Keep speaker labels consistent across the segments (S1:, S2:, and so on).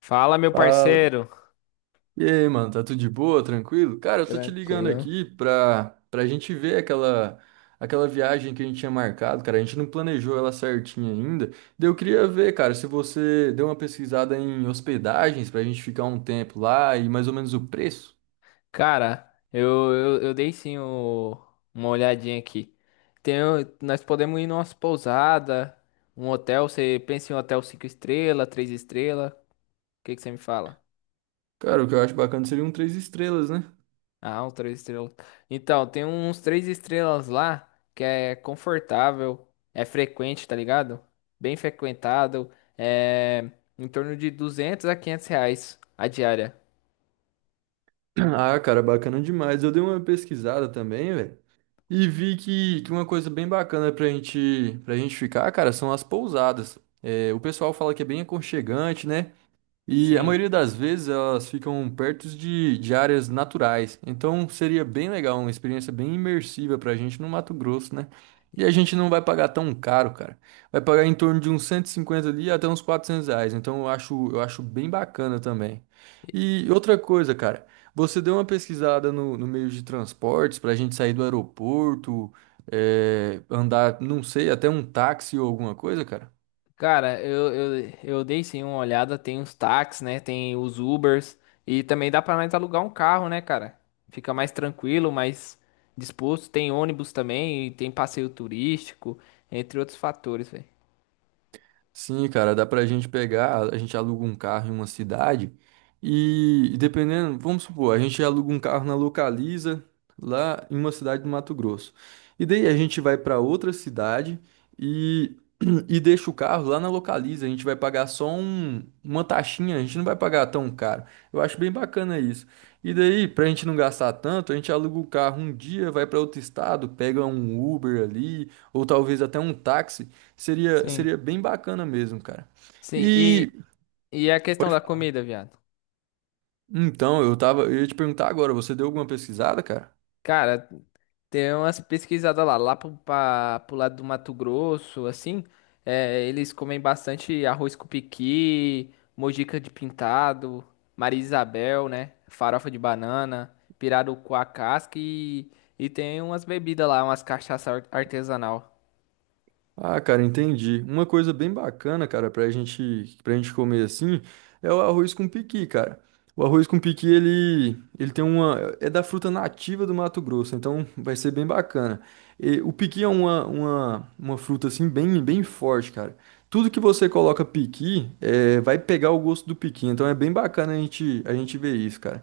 S1: Fala, meu
S2: Fala.
S1: parceiro.
S2: E aí, mano, tá tudo de boa, tranquilo? Cara, eu tô te ligando
S1: Tranquilo.
S2: aqui pra gente ver aquela viagem que a gente tinha marcado, cara. A gente não planejou ela certinha ainda. Daí eu queria ver, cara, se você deu uma pesquisada em hospedagens pra gente ficar um tempo lá e mais ou menos o preço.
S1: Cara, eu dei sim uma olhadinha aqui. Nós podemos ir numa pousada, um hotel. Você pensa em um hotel cinco estrelas, três estrelas? O que que você me fala?
S2: Cara, o que eu acho bacana seria um três estrelas, né?
S1: Ah, um três estrelas. Então, tem uns três estrelas lá que é confortável, é frequente, tá ligado? Bem frequentado, é em torno de R$ 200 a R$ 500 a diária.
S2: Ah, cara, bacana demais. Eu dei uma pesquisada também, velho. E vi que uma coisa bem bacana pra gente ficar, cara, são as pousadas. É, o pessoal fala que é bem aconchegante, né? E a
S1: Sim.
S2: maioria das vezes elas ficam perto de áreas naturais. Então seria bem legal, uma experiência bem imersiva pra gente no Mato Grosso, né? E a gente não vai pagar tão caro, cara. Vai pagar em torno de uns 150 ali até uns 400 reais. Então eu acho bem bacana também. E outra coisa, cara, você deu uma pesquisada no meio de transportes pra gente sair do aeroporto, andar, não sei, até um táxi ou alguma coisa, cara?
S1: Cara, eu dei sim uma olhada, tem os táxis, né? Tem os Ubers. E também dá pra nós alugar um carro, né, cara? Fica mais tranquilo, mais disposto. Tem ônibus também, e tem passeio turístico, entre outros fatores, velho.
S2: Sim, cara, dá pra gente pegar, a gente aluga um carro em uma cidade e dependendo, vamos supor, a gente aluga um carro na Localiza, lá em uma cidade do Mato Grosso. E daí a gente vai pra outra cidade e, e deixa o carro lá na Localiza. A gente vai pagar só uma taxinha, a gente não vai pagar tão caro. Eu acho bem bacana isso. E daí, pra gente não gastar tanto, a gente aluga o carro um dia, vai pra outro estado, pega um Uber ali, ou talvez até um táxi.
S1: Sim.
S2: Seria bem bacana mesmo, cara.
S1: Sim, e,
S2: E
S1: e a
S2: pode
S1: questão da
S2: falar.
S1: comida, viado?
S2: Então, eu ia te perguntar agora, você deu alguma pesquisada, cara?
S1: Cara, tem umas pesquisadas lá pro lado do Mato Grosso, assim, eles comem bastante arroz com piqui, mojica de pintado, Maria Isabel, né? Farofa de banana, pirarucu à casca e tem umas bebidas lá, umas cachaça artesanal.
S2: Ah, cara, entendi. Uma coisa bem bacana, cara, pra gente comer assim, é o arroz com piqui, cara. O arroz com piqui, ele tem uma, é da fruta nativa do Mato Grosso, então vai ser bem bacana. E o piqui é uma fruta assim bem, bem forte, cara. Tudo que você coloca piqui, é, vai pegar o gosto do piqui, então é bem bacana a gente ver isso, cara.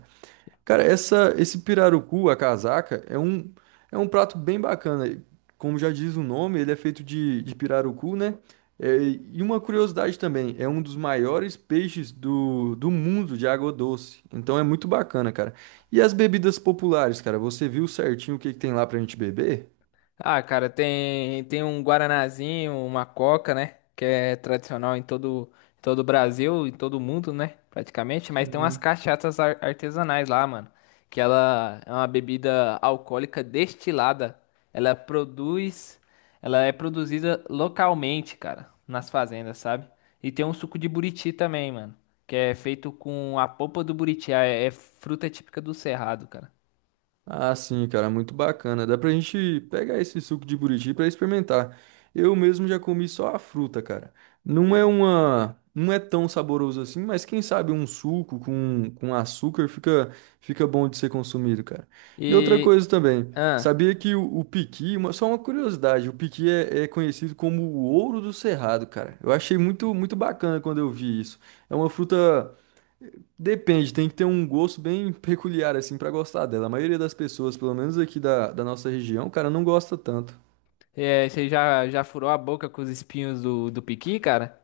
S2: Cara, esse pirarucu, a casaca, é um prato bem bacana. Como já diz o nome, ele é feito de pirarucu, né? É, e uma curiosidade também, é um dos maiores peixes do mundo de água doce. Então é muito bacana, cara. E as bebidas populares, cara? Você viu certinho o que que tem lá pra gente beber?
S1: Ah, cara, tem um guaranazinho, uma coca, né? Que é tradicional em todo, todo o Brasil, em todo o mundo, né? Praticamente. Mas tem umas
S2: Sim.
S1: cachaças artesanais lá, mano. Que ela é uma bebida alcoólica destilada. Ela produz, Ela é produzida localmente, cara, nas fazendas, sabe? E tem um suco de buriti também, mano. Que é feito com a polpa do buriti. É fruta típica do Cerrado, cara.
S2: Ah, sim, cara, muito bacana. Dá pra gente pegar esse suco de buriti pra experimentar. Eu mesmo já comi só a fruta, cara. Não é tão saboroso assim, mas quem sabe um suco com açúcar fica bom de ser consumido, cara. E outra
S1: E.
S2: coisa também,
S1: Ah.
S2: sabia que o piqui, só uma curiosidade, o piqui é conhecido como o ouro do cerrado, cara. Eu achei muito, muito bacana quando eu vi isso. É uma fruta. Depende, tem que ter um gosto bem peculiar, assim, pra gostar dela. A maioria das pessoas, pelo menos aqui da nossa região, cara, não gosta tanto.
S1: É, você já furou a boca com os espinhos do, do piqui, cara?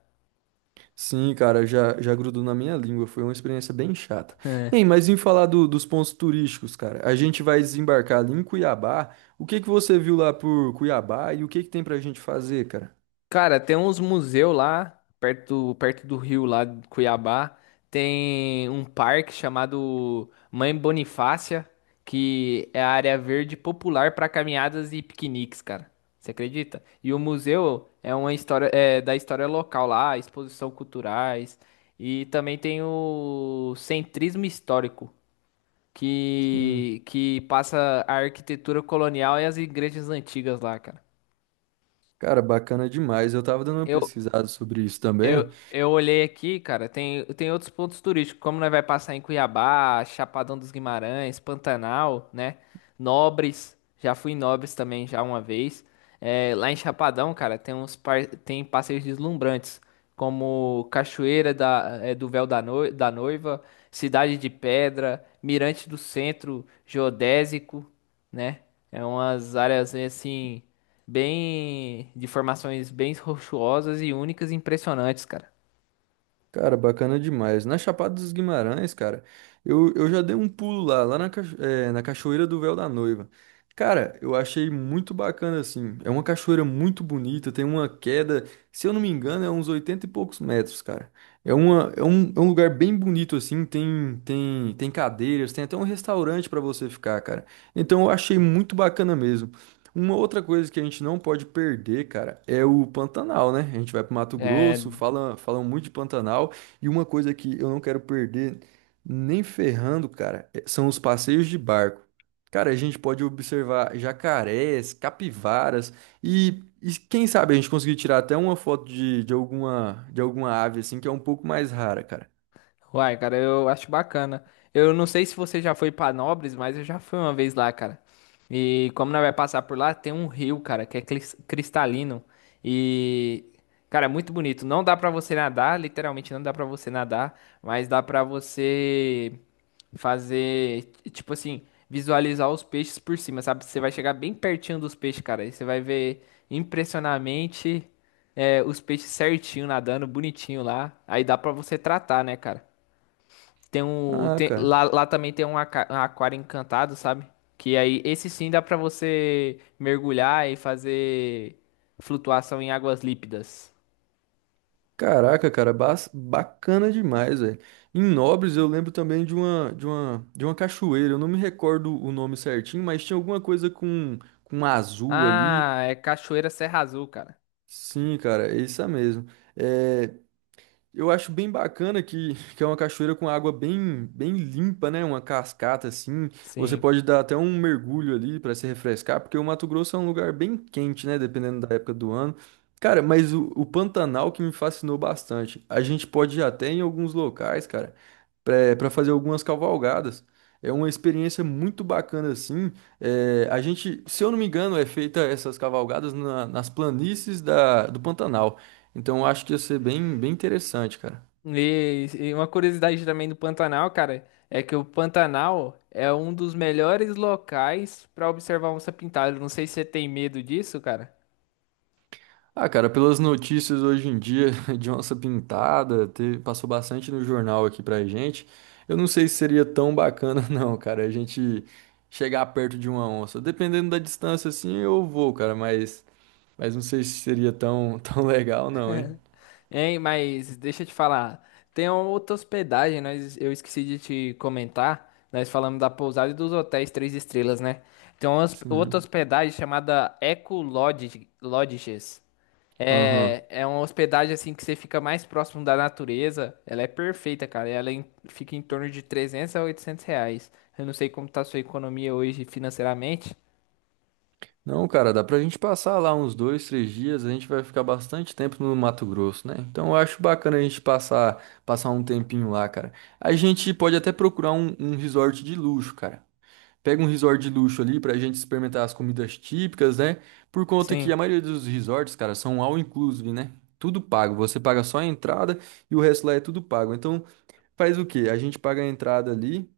S2: Sim, cara, já, já grudou na minha língua, foi uma experiência bem chata.
S1: É.
S2: Ei, mas em falar dos pontos turísticos, cara, a gente vai desembarcar ali em Cuiabá. O que que você viu lá por Cuiabá e o que que tem pra gente fazer, cara?
S1: Cara, tem uns museus lá, perto, perto do rio lá de Cuiabá. Tem um parque chamado Mãe Bonifácia, que é a área verde popular para caminhadas e piqueniques, cara. Você acredita? E o museu é uma história da história local lá, exposição culturais. E também tem o centrismo histórico,
S2: Sim.
S1: que passa a arquitetura colonial e as igrejas antigas lá, cara.
S2: Cara, bacana demais. Eu tava dando uma
S1: Eu,
S2: pesquisada sobre isso também.
S1: eu olhei aqui, cara, tem outros pontos turísticos, como nós vai passar em Cuiabá, Chapadão dos Guimarães, Pantanal, né? Nobres, já fui em Nobres também já uma vez. É, lá em Chapadão, cara, tem passeios deslumbrantes, como Cachoeira do Véu da Noiva, Cidade de Pedra, Mirante do Centro, Geodésico, né? É umas áreas assim bem de formações bem rochosas e únicas e impressionantes, cara.
S2: Cara, bacana demais. Na Chapada dos Guimarães, cara, eu já dei um pulo lá, lá na, na Cachoeira do Véu da Noiva. Cara, eu achei muito bacana, assim. É uma cachoeira muito bonita, tem uma queda, se eu não me engano, é uns 80 e poucos metros, cara. É um lugar bem bonito, assim. Tem cadeiras, tem até um restaurante pra você ficar, cara. Então eu achei muito bacana mesmo. Uma outra coisa que a gente não pode perder, cara, é o Pantanal, né? A gente vai pro Mato
S1: É.
S2: Grosso, falam muito de Pantanal, e uma coisa que eu não quero perder nem ferrando, cara, são os passeios de barco. Cara, a gente pode observar jacarés, capivaras e quem sabe a gente conseguir tirar até uma foto de alguma ave assim que é um pouco mais rara, cara.
S1: Uai, cara, eu acho bacana. Eu não sei se você já foi pra Nobres, mas eu já fui uma vez lá, cara. E como nós vai passar por lá, tem um rio, cara, que é cristalino. E, cara, é muito bonito. Não dá pra você nadar, literalmente não dá pra você nadar, mas dá pra você tipo assim, visualizar os peixes por cima, sabe? Você vai chegar bem pertinho dos peixes, cara, e você vai ver impressionamente os peixes certinho nadando, bonitinho lá. Aí dá pra você tratar, né, cara?
S2: Ah, cara.
S1: Lá, também tem um aquário encantado, sabe? Que aí, esse sim dá pra você mergulhar e fazer flutuação em águas lípidas.
S2: Caraca, cara, bacana demais, velho. Em Nobres eu lembro também de uma cachoeira. Eu não me recordo o nome certinho, mas tinha alguma coisa com azul ali.
S1: Ah, é Cachoeira Serra Azul, cara.
S2: Sim, cara, é isso mesmo. É, eu acho bem bacana que é uma cachoeira com água bem, bem limpa, né? Uma cascata assim. Você
S1: Sim.
S2: pode dar até um mergulho ali para se refrescar, porque o Mato Grosso é um lugar bem quente, né? Dependendo da época do ano. Cara, mas o Pantanal que me fascinou bastante. A gente pode ir até em alguns locais, cara, para fazer algumas cavalgadas. É uma experiência muito bacana assim. É, a gente, se eu não me engano, é feita essas cavalgadas nas planícies do Pantanal. Então eu acho que ia ser bem, bem interessante, cara.
S1: E uma curiosidade também do Pantanal, cara, é que o Pantanal é um dos melhores locais pra observar onça-pintada. Não sei se você tem medo disso, cara.
S2: Ah, cara, pelas notícias hoje em dia de onça pintada, passou bastante no jornal aqui pra gente. Eu não sei se seria tão bacana, não, cara, a gente chegar perto de uma onça. Dependendo da distância, assim, eu vou, cara, mas não sei se seria tão, tão legal, não, hein?
S1: Hein, mas deixa eu te falar. Tem uma outra hospedagem, eu esqueci de te comentar. Nós falamos da pousada e dos hotéis três estrelas, né? Tem uma outra
S2: Sim.
S1: hospedagem chamada Eco Lodge, Lodges.
S2: Aham.
S1: É uma hospedagem assim que você fica mais próximo da natureza. Ela é perfeita, cara. Ela fica em torno de R$ 300 a R$ 800. Eu não sei como tá a sua economia hoje financeiramente.
S2: Não, cara, dá pra gente passar lá uns dois, três dias, a gente vai ficar bastante tempo no Mato Grosso, né? Então eu acho bacana a gente passar, passar um tempinho lá, cara. A gente pode até procurar um resort de luxo, cara. Pega um resort de luxo ali pra gente experimentar as comidas típicas, né? Por conta que
S1: Sim.
S2: a maioria dos resorts, cara, são all inclusive, né? Tudo pago. Você paga só a entrada e o resto lá é tudo pago. Então faz o quê? A gente paga a entrada ali.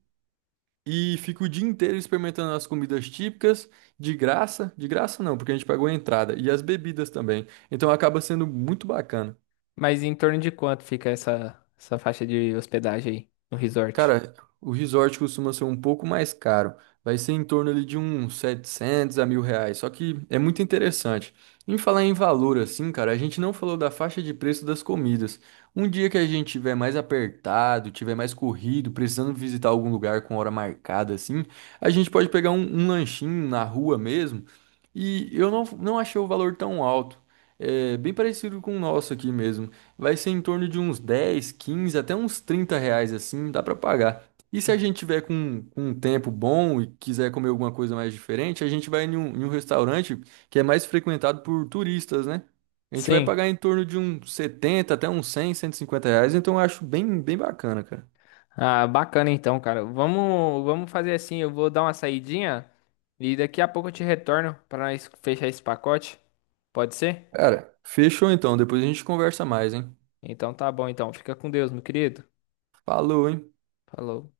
S2: E fica o dia inteiro experimentando as comidas típicas, de graça não, porque a gente pagou a entrada, e as bebidas também. Então acaba sendo muito bacana.
S1: Mas em torno de quanto fica essa faixa de hospedagem aí no resort?
S2: Cara, o resort costuma ser um pouco mais caro. Vai ser em torno ali de uns 700 a 1.000 reais. Só que é muito interessante. Em falar em valor, assim, cara, a gente não falou da faixa de preço das comidas. Um dia que a gente tiver mais apertado, tiver mais corrido, precisando visitar algum lugar com hora marcada, assim, a gente pode pegar um lanchinho na rua mesmo. E eu não, não achei o valor tão alto. É bem parecido com o nosso aqui mesmo. Vai ser em torno de uns 10, 15 até uns 30 reais assim, dá pra pagar. E se a gente tiver com um tempo bom e quiser comer alguma coisa mais diferente, a gente vai em um restaurante que é mais frequentado por turistas, né? A gente vai
S1: Sim.
S2: pagar em torno de uns 70 até uns 100, 150 reais, então eu acho bem, bem bacana, cara.
S1: Ah, bacana então, cara. Vamos fazer assim, eu vou dar uma saidinha e daqui a pouco eu te retorno para nós fechar esse pacote. Pode ser?
S2: Cara, fechou então, depois a gente conversa mais, hein?
S1: Então tá bom então. Fica com Deus, meu querido.
S2: Falou, hein?
S1: Falou.